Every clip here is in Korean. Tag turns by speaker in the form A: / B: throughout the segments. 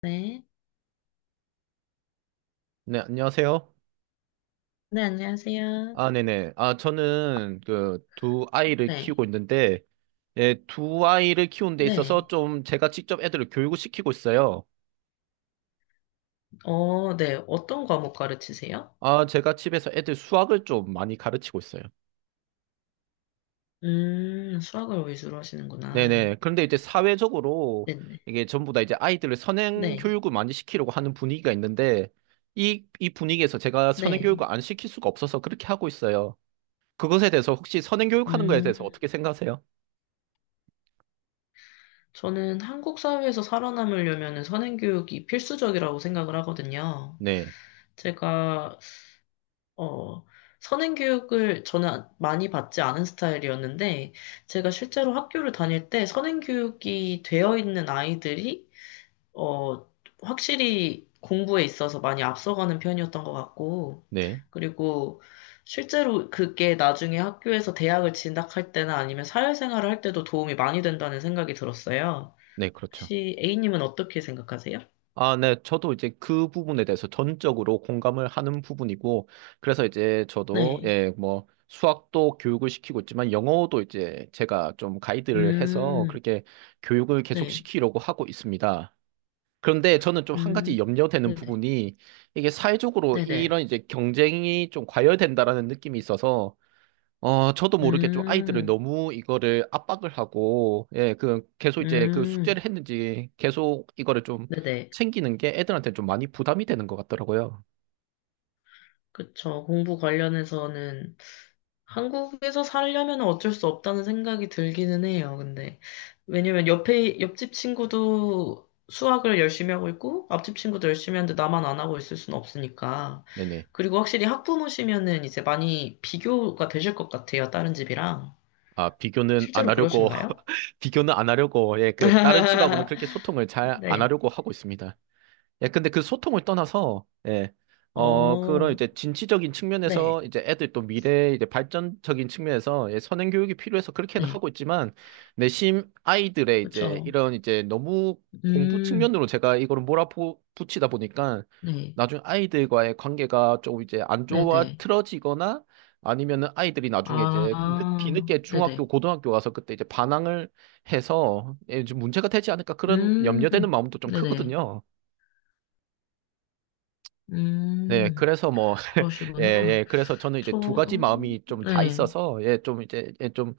A: 네.
B: 네, 안녕하세요.
A: 네, 안녕하세요.
B: 아, 네네. 아, 저는 그 두 아이를
A: 네.
B: 키우고 있는데, 예, 두 아이를 키우는 데 있어서
A: 네.
B: 좀 제가 직접 애들을 교육을 시키고 있어요.
A: 어, 네. 어떤 과목 가르치세요?
B: 아, 제가 집에서 애들 수학을 좀 많이 가르치고 있어요.
A: 수학을 위주로 하시는구나.
B: 네네. 그런데 이제 사회적으로
A: 네네.
B: 이게 전부 다 이제 아이들을 선행
A: 네.
B: 교육을 많이 시키려고 하는 분위기가 있는데, 이 분위기에서 제가 선행 교육을
A: 네.
B: 안 시킬 수가 없어서 그렇게 하고 있어요. 그것에 대해서 혹시 선행 교육하는 거에 대해서
A: 음.
B: 어떻게 생각하세요?
A: 저는 한국 사회에서 살아남으려면 선행교육이 필수적이라고 생각을 하거든요.
B: 네,
A: 제가, 어, 선행교육을 저는 많이 받지 않은 스타일이었는데, 제가 실제로 학교를 다닐 때 선행교육이 되어 있는 아이들이 어, 확실히 공부에 있어서 많이 앞서가는 편이었던 것 같고,
B: 네,
A: 그리고 실제로 그게 나중에 학교에서 대학을 진학할 때나 아니면 사회생활을 할 때도 도움이 많이 된다는 생각이 들었어요.
B: 네, 그렇죠.
A: 혹시 A님은 어떻게 생각하세요?
B: 아, 네. 저도 이제 그 부분에 대해서 전적으로 공감을 하는 부분이고, 그래서 이제 저도,
A: 네.
B: 예, 뭐, 수학도 교육을 시키고 있지만, 영어도 이제 제가 좀 가이드를 해서
A: 음.
B: 그렇게 교육을 계속
A: 네.
B: 시키려고 하고 있습니다. 그런데 저는 좀 한
A: 음.
B: 가지 염려되는
A: 네네.
B: 부분이, 이게 사회적으로
A: 네네.
B: 이런 이제 경쟁이 좀 과열된다라는 느낌이 있어서, 저도 모르게 좀 아이들을
A: 음.
B: 너무 이거를 압박을 하고, 예, 그, 계속 이제 그
A: 음.
B: 숙제를 했는지 계속 이거를 좀
A: 네네.
B: 챙기는 게 애들한테 좀 많이 부담이 되는 것 같더라고요.
A: 그쵸. 공부 관련해서는 한국에서 살려면 어쩔 수 없다는 생각이 들기는 해요, 근데. 왜냐면 옆집 친구도 수학을 열심히 하고 있고, 앞집 친구도 열심히 하는데 나만 안 하고 있을 수는 없으니까.
B: 네네.
A: 그리고 확실히 학부모시면은 이제 많이 비교가 되실 것 같아요, 다른 집이랑.
B: 아, 비교는 안
A: 실제로
B: 하려고,
A: 그러신가요?
B: 비교는 안 하려고, 예, 그, 다른 집하고는 그렇게 소통을 잘 안
A: 네.
B: 하려고 하고 있습니다. 예, 근데 그 소통을 떠나서, 예, 그런
A: 어,
B: 이제 진취적인
A: 네.
B: 측면에서 이제 애들 또 미래 이제 발전적인 측면에서 예, 선행 교육이 필요해서 그렇게는
A: 네.
B: 하고 있지만, 내심 아이들의 이제
A: 그쵸.
B: 이런 이제 너무 공부
A: 음.
B: 측면으로 제가 이거를 몰아붙이다 보니까
A: 네.
B: 나중에 아이들과의 관계가 좀 이제 안 좋아
A: 네네.
B: 틀어지거나 아니면은 아이들이 나중에 이제
A: 아,
B: 뒤늦게 중학교,
A: 네네.
B: 고등학교 가서 그때 이제 반항을 해서 예, 좀 문제가 되지 않을까 그런
A: 음.
B: 염려되는 마음도 좀
A: 네네.
B: 크거든요. 네,
A: 음.
B: 그래서 뭐, 예,
A: 그러시구나.
B: 예, 그래서 저는 이제
A: 저,
B: 두 가지 마음이 좀 다
A: 네,
B: 있어서, 예, 좀 이제, 예, 좀,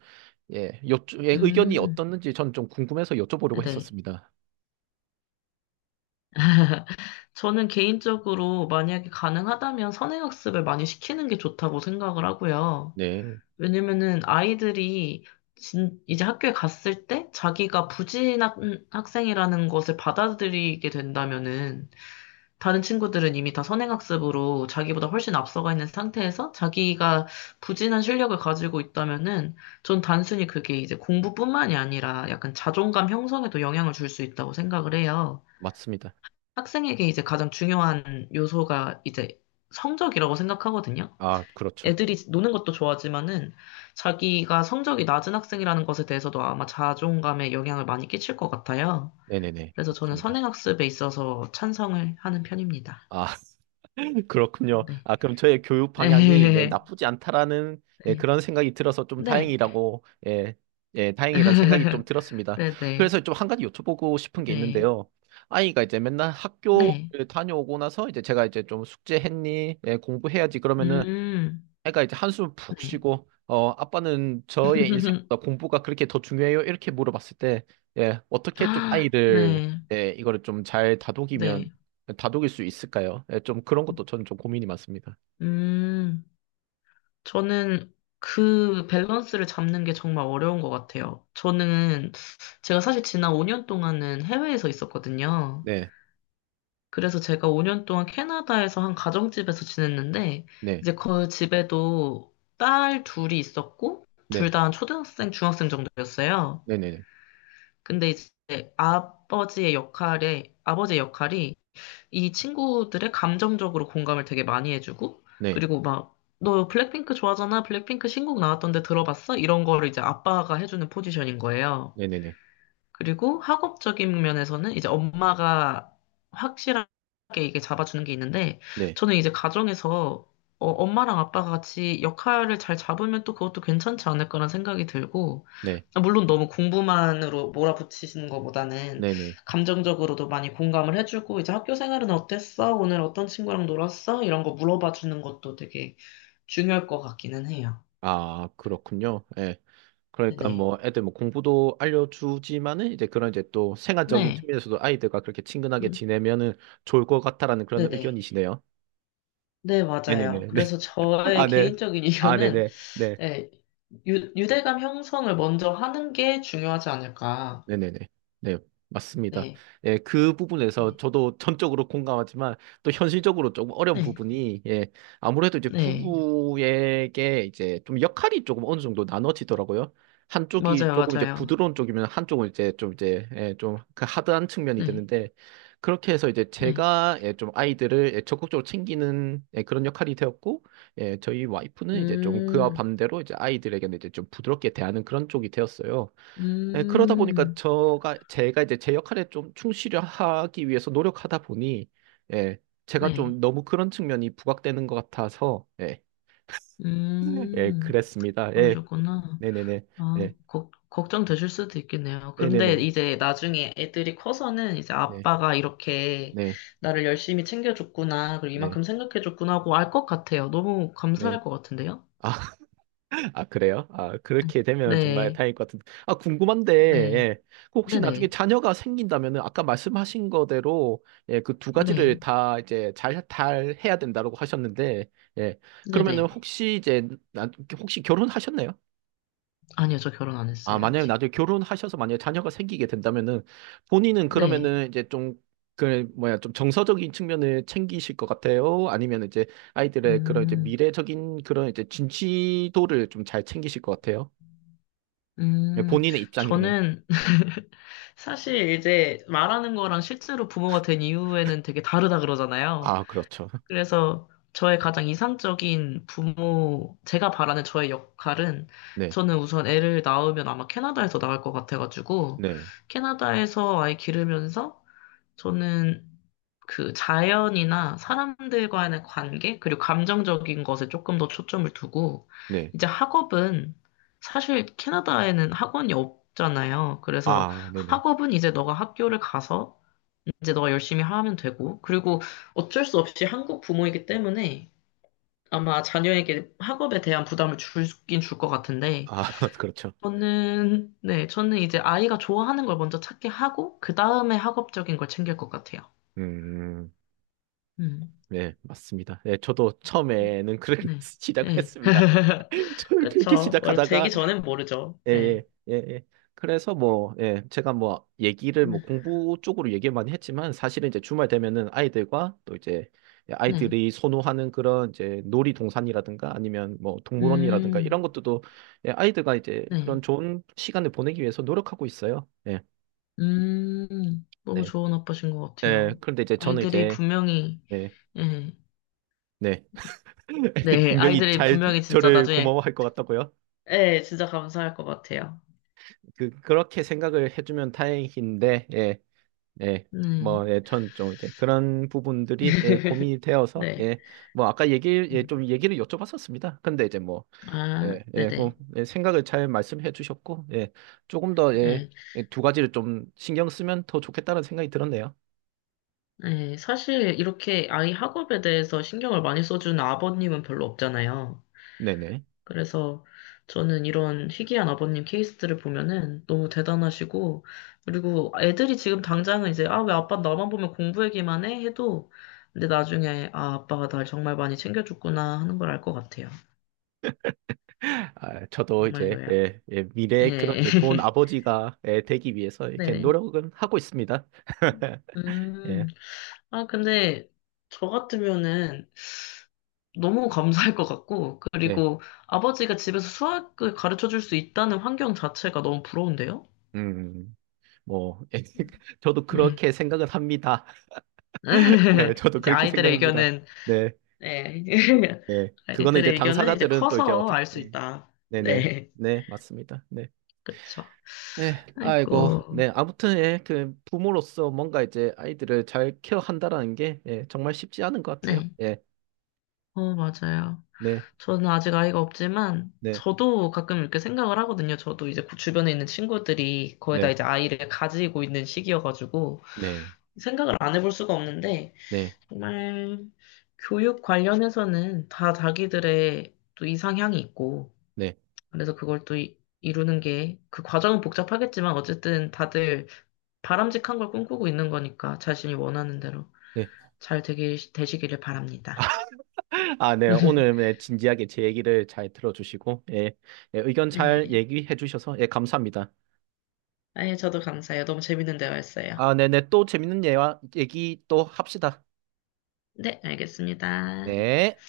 B: 예, 요, 예, 의견이
A: 음,
B: 어떻는지 저는 좀 궁금해서 여쭤보려고
A: 네.
B: 했었습니다.
A: 저는 개인적으로 만약에 가능하다면 선행학습을 많이 시키는 게 좋다고 생각을 하고요.
B: 네,
A: 왜냐면은 아이들이 이제 학교에 갔을 때 자기가 부진한 학생이라는 것을 받아들이게 된다면은 다른 친구들은 이미 다 선행학습으로 자기보다 훨씬 앞서가 있는 상태에서 자기가 부진한 실력을 가지고 있다면은 전 단순히 그게 이제 공부뿐만이 아니라 약간 자존감 형성에도 영향을 줄 수 있다고 생각을 해요.
B: 맞습니다.
A: 학생에게 이제 가장 중요한 요소가 이제 성적이라고 생각하거든요.
B: 아, 그렇죠.
A: 애들이 노는 것도 좋아하지만은 자기가 성적이 낮은 학생이라는 것에 대해서도 아마 자존감에 영향을 많이 끼칠 것 같아요.
B: 네네네,
A: 그래서 저는
B: 맞습니다.
A: 선행학습에 있어서 찬성을 하는 편입니다.
B: 아, 그렇군요.
A: 네.
B: 아, 그럼 저의 교육 방향이 네,
A: 네.
B: 나쁘지 않다라는 예,
A: 네.
B: 그런 생각이 들어서 좀
A: 네.
B: 다행이라고 예, 예, 다행이라는 생각이 좀 들었습니다.
A: 네네.
B: 그래서 좀 한 가지 여쭤보고 싶은 게
A: 네.
B: 있는데요. 아이가 이제 맨날
A: 네.
B: 학교를 다녀오고 나서 이제 제가 이제 좀 숙제했니? 예, 공부해야지. 그러면은
A: 음.
B: 애가 이제 한숨 푹
A: 네.
B: 쉬고 어 아빠는 저의 인생보다 공부가 그렇게 더 중요해요? 이렇게 물어봤을 때 예, 어떻게 좀
A: 아,
B: 아이들
A: 네.
B: 예, 이거를 좀 잘 다독이면
A: 네.
B: 다독일 수 있을까요? 예, 좀 그런 것도 저는 좀 고민이 많습니다.
A: 음. 저는 그 밸런스를 잡는 게 정말 어려운 것 같아요. 저는 제가 사실 지난 5년 동안은 해외에서 있었거든요.
B: 네,
A: 그래서 제가 5년 동안 캐나다에서 한 가정집에서 지냈는데,
B: 네,
A: 이제 그 집에도 딸 둘이 있었고,
B: 네,
A: 둘 다 초등학생, 중학생 정도였어요.
B: 네, 네,
A: 근데 이제 아버지의 역할이 이 친구들의 감정적으로 공감을 되게 많이 해주고,
B: 네,
A: 그리고 막, 너 블랙핑크 좋아하잖아? 블랙핑크 신곡 나왔던데 들어봤어? 이런 거를 이제 아빠가 해주는 포지션인 거예요.
B: 네, 네, 네,
A: 그리고 학업적인 면에서는 이제 엄마가 확실하게 이게 잡아주는 게 있는데,
B: 네,
A: 저는 이제 가정에서 엄마랑 아빠가 같이 역할을 잘 잡으면 또 그것도 괜찮지 않을까라는 생각이 들고,
B: 네,
A: 물론 너무 공부만으로 몰아붙이시는 것보다는
B: 네, 네.
A: 감정적으로도 많이 공감을 해주고, 이제 학교 생활은 어땠어? 오늘 어떤 친구랑 놀았어? 이런 거 물어봐 주는 것도 되게 중요할 것 같기는 해요.
B: 아, 그렇군요. 예. 그러니까
A: 네.
B: 뭐 애들 뭐 공부도 알려주지만은 이제 그런 이제 또 생활적인
A: 네.
B: 측면에서도 아이들과 그렇게 친근하게
A: 음,
B: 지내면은 좋을 것 같다라는 그런
A: 네네.
B: 의견이시네요.
A: 네, 맞아요.
B: 네네네.
A: 그래서 저의
B: 아, 네.
A: 개인적인
B: 아, 네
A: 이견은
B: 네. 네. 네. 네.
A: 네, 유대감 형성을 먼저 하는 게 중요하지 않을까.
B: 네네네. 네, 맞습니다.
A: 네.
B: 예, 그 부분에서
A: 네.
B: 저도 전적으로 공감하지만 또 현실적으로 조금 어려운
A: 네.
B: 부분이 예, 아무래도 이제
A: 네.
B: 부부에게 이제 좀 역할이 조금 어느 정도 나눠지더라고요. 한쪽이
A: 맞아요,
B: 조금 이제
A: 맞아요.
B: 부드러운 쪽이면 한쪽은 이제 좀 이제 예, 좀그 하드한 측면이
A: 네.
B: 되는데 그렇게 해서 이제
A: 네.
B: 제가 예, 좀 아이들을 예, 적극적으로 챙기는 예, 그런 역할이 되었고 예, 저희 와이프는 이제 좀 그와
A: 음.
B: 반대로 이제 아이들에게는 이제 좀 부드럽게 대하는 그런 쪽이 되었어요. 네, 그러다 보니까
A: 음.
B: 저가 제가 이제 제 역할에 좀 충실하기 위해서 노력하다 보니 예, 제가 좀
A: 네.
B: 너무 그런 측면이 부각되는 것 같아서 예, 예,
A: 음.
B: 그랬습니다. 예,
A: 그러셨구나.
B: 네네네,
A: 아,
B: 네,
A: 걱정되실 수도 있겠네요. 그런데
B: 네네네,
A: 이제 나중에 애들이 커서는 이제
B: 네,
A: 아빠가 이렇게
B: 네,
A: 나를 열심히 챙겨줬구나, 그리고
B: 네,
A: 이만큼 생각해줬구나 하고 알 것 같아요. 너무
B: 네.
A: 감사할 것 같은데요?
B: 아, 아, 그래요? 아, 그렇게 되면 정말
A: 네.
B: 다행일 것 같은데. 아, 궁금한데,
A: 네,
B: 예. 그 혹시 나중에
A: 네,
B: 자녀가 생긴다면은 아까 말씀하신 거대로, 예, 그 두
A: 네네, 네,
B: 가지를 다 이제 잘, 잘 해야 된다고 하셨는데, 예. 그러면은
A: 네네.
B: 혹시 이제, 나, 혹시 결혼하셨나요?
A: 아니요, 저 결혼 안
B: 아,
A: 했어요,
B: 만약에
A: 아직.
B: 나중에 결혼하셔서 만약에 자녀가 생기게 된다면은 본인은
A: 네,
B: 그러면은 이제 좀, 그, 뭐야, 좀 정서적인 측면을 챙기실 것 같아요? 아니면 이제 아이들의 그런 이제
A: 음,
B: 미래적인 그런 이제 진취도를 좀 잘 챙기실 것 같아요? 예,
A: 음,
B: 본인의 입장이라면.
A: 저는 사실 이제 말하는 거랑 실제로 부모가 된 이후에는 되게 다르다 그러잖아요.
B: 아, 그렇죠.
A: 그래서 저의 가장 이상적인 부모, 제가 바라는 저의 역할은
B: 네,
A: 저는 우선 애를 낳으면 아마 캐나다에서 낳을 것 같아가지고
B: 네,
A: 캐나다에서 아이 기르면서 저는 그 자연이나 사람들과의 관계, 그리고 감정적인 것에 조금 더 초점을 두고,
B: 네.
A: 이제 학업은 사실 캐나다에는 학원이 없잖아요. 그래서
B: 아, 네네.
A: 학업은 이제 너가 학교를 가서 이제 너가 열심히 하면 되고. 그리고 어쩔 수 없이 한국 부모이기 때문에 아마 자녀에게 학업에 대한 부담을 줄긴 줄 것 같은데,
B: 아, 그렇죠.
A: 저는, 네, 저는 이제 아이가 좋아하는 걸 먼저 찾게 하고, 그 다음에 학업적인 걸 챙길 것 같아요.
B: 음,
A: 음.
B: 네, 맞습니다. 네, 저도 처음에는 그렇게
A: 네.
B: 시작을
A: 네.
B: 했습니다. 저는 그렇게
A: 그쵸. 원래 되기
B: 시작하다가
A: 전엔 모르죠.
B: 예,
A: 네.
B: 예, 예, 예. 그래서 뭐, 예, 제가 뭐, 얘기를 뭐,
A: 네.
B: 공부 쪽으로 얘기를 많이 했지만, 사실은 이제 주말 되면은 아이들과 또 이제
A: 네.
B: 아이들이 선호하는 그런 이제 놀이동산이라든가 아니면 뭐, 동물원이라든가 이런
A: 음.
B: 것들도 예, 아이들과 이제
A: 네.
B: 그런 좋은 시간을 보내기 위해서 노력하고 있어요. 예,
A: 음. 너무
B: 네.
A: 좋은 아빠신 것
B: 예,
A: 같아요.
B: 그런데 이제 저는
A: 아이들이
B: 이제,
A: 분명히,
B: 네,
A: 예.
B: 네. 애들이
A: 네,
B: 분명히
A: 아이들이
B: 잘
A: 분명히 진짜
B: 저를
A: 나중에,
B: 고마워할 것 같다고요.
A: 네 진짜 감사할 것 같아요.
B: 그, 그렇게 생각을 해주면 다행인데, 예. 예,
A: 음.
B: 뭐, 예, 전 좀 이제 그런 부분들이 예, 고민이 되어서
A: 네.
B: 예, 뭐 아까 얘기 예,
A: 음.
B: 좀 얘기를 여쭤봤었습니다. 근데 이제 뭐
A: 아,
B: 예, 예, 그,
A: 네네.
B: 예, 생각을 잘 말씀해 주셨고 예, 조금 더 예,
A: 네.
B: 예, 두 가지를 좀 신경 쓰면 더 좋겠다는 생각이 들었네요.
A: 네 사실 이렇게 아이 학업에 대해서 신경을 많이 써주는 아버님은 별로 없잖아요.
B: 네네.
A: 그래서 저는 이런 희귀한 아버님 케이스들을 보면은 너무 대단하시고, 그리고 애들이 지금 당장은 이제, 아, 왜 아빠 나만 보면 공부 얘기만 해? 해도, 근데 나중에, 아, 아빠가 날 정말 많이 챙겨줬구나 하는 걸 알 것 같아요.
B: 아, 저도 이제
A: 정말로요.
B: 예, 예, 미래의 그런
A: 네.
B: 이제 좋은 아버지가 예, 되기 위해서 이렇게
A: 네네.
B: 노력은 하고 있습니다.
A: 음.
B: 예,
A: 아, 근데 저 같으면은 너무 감사할 것 같고,
B: 네,
A: 그리고 아버지가 집에서 수학을 가르쳐 줄 수 있다는 환경 자체가 너무 부러운데요?
B: 음, 뭐 예, 저도
A: 네.
B: 그렇게 생각을 합니다. 네, 저도
A: 이제
B: 그렇게
A: 아이들의
B: 생각합니다.
A: 의견은,
B: 네,
A: 네.
B: 예. 그거는 이제
A: 아이들의 의견은 이제
B: 당사자들은 또 이제
A: 커서
B: 어떻게,
A: 알 수
B: 예.
A: 있다.
B: 네네,
A: 네.
B: 네, 맞습니다. 네.
A: 그쵸.
B: 네, 아이고,
A: 아이고.
B: 네, 아무튼, 예, 그, 부모로서 뭔가 이제 아이들을 잘 케어한다라는 게, 예, 정말 쉽지 않은 것 같아요.
A: 네.
B: 예,
A: 어, 맞아요.
B: 네,
A: 저는 아직 아이가 없지만,
B: 네,
A: 저도 가끔 이렇게 생각을 하거든요. 저도 이제 그 주변에 있는 친구들이 거의 다
B: 네,
A: 이제 아이를 가지고 있는 시기여가지고,
B: 네,
A: 생각을 안 해볼 수가 없는데,
B: 네,
A: 정말 교육 관련해서는 다 자기들의 또 이상향이 있고,
B: 네,
A: 그래서 그걸 또 루는 게, 그 과정은 복잡하겠지만, 어쨌든 다들 바람직한 걸 꿈꾸고 있는 거니까, 자신이 원하는 대로
B: 네.
A: 잘 되기, 되시기를 바랍니다.
B: 아, 네, 오늘 네, 진지하게 제 얘기를 잘 들어주시고, 예, 예, 의견 잘
A: 네.
B: 얘기해 주셔서, 예, 감사합니다.
A: 아예 저도 감사해요. 너무 재밌는 대화였어요.
B: 아, 네네, 또 재밌는 예와 얘기 또 합시다.
A: 네, 알겠습니다.
B: 네.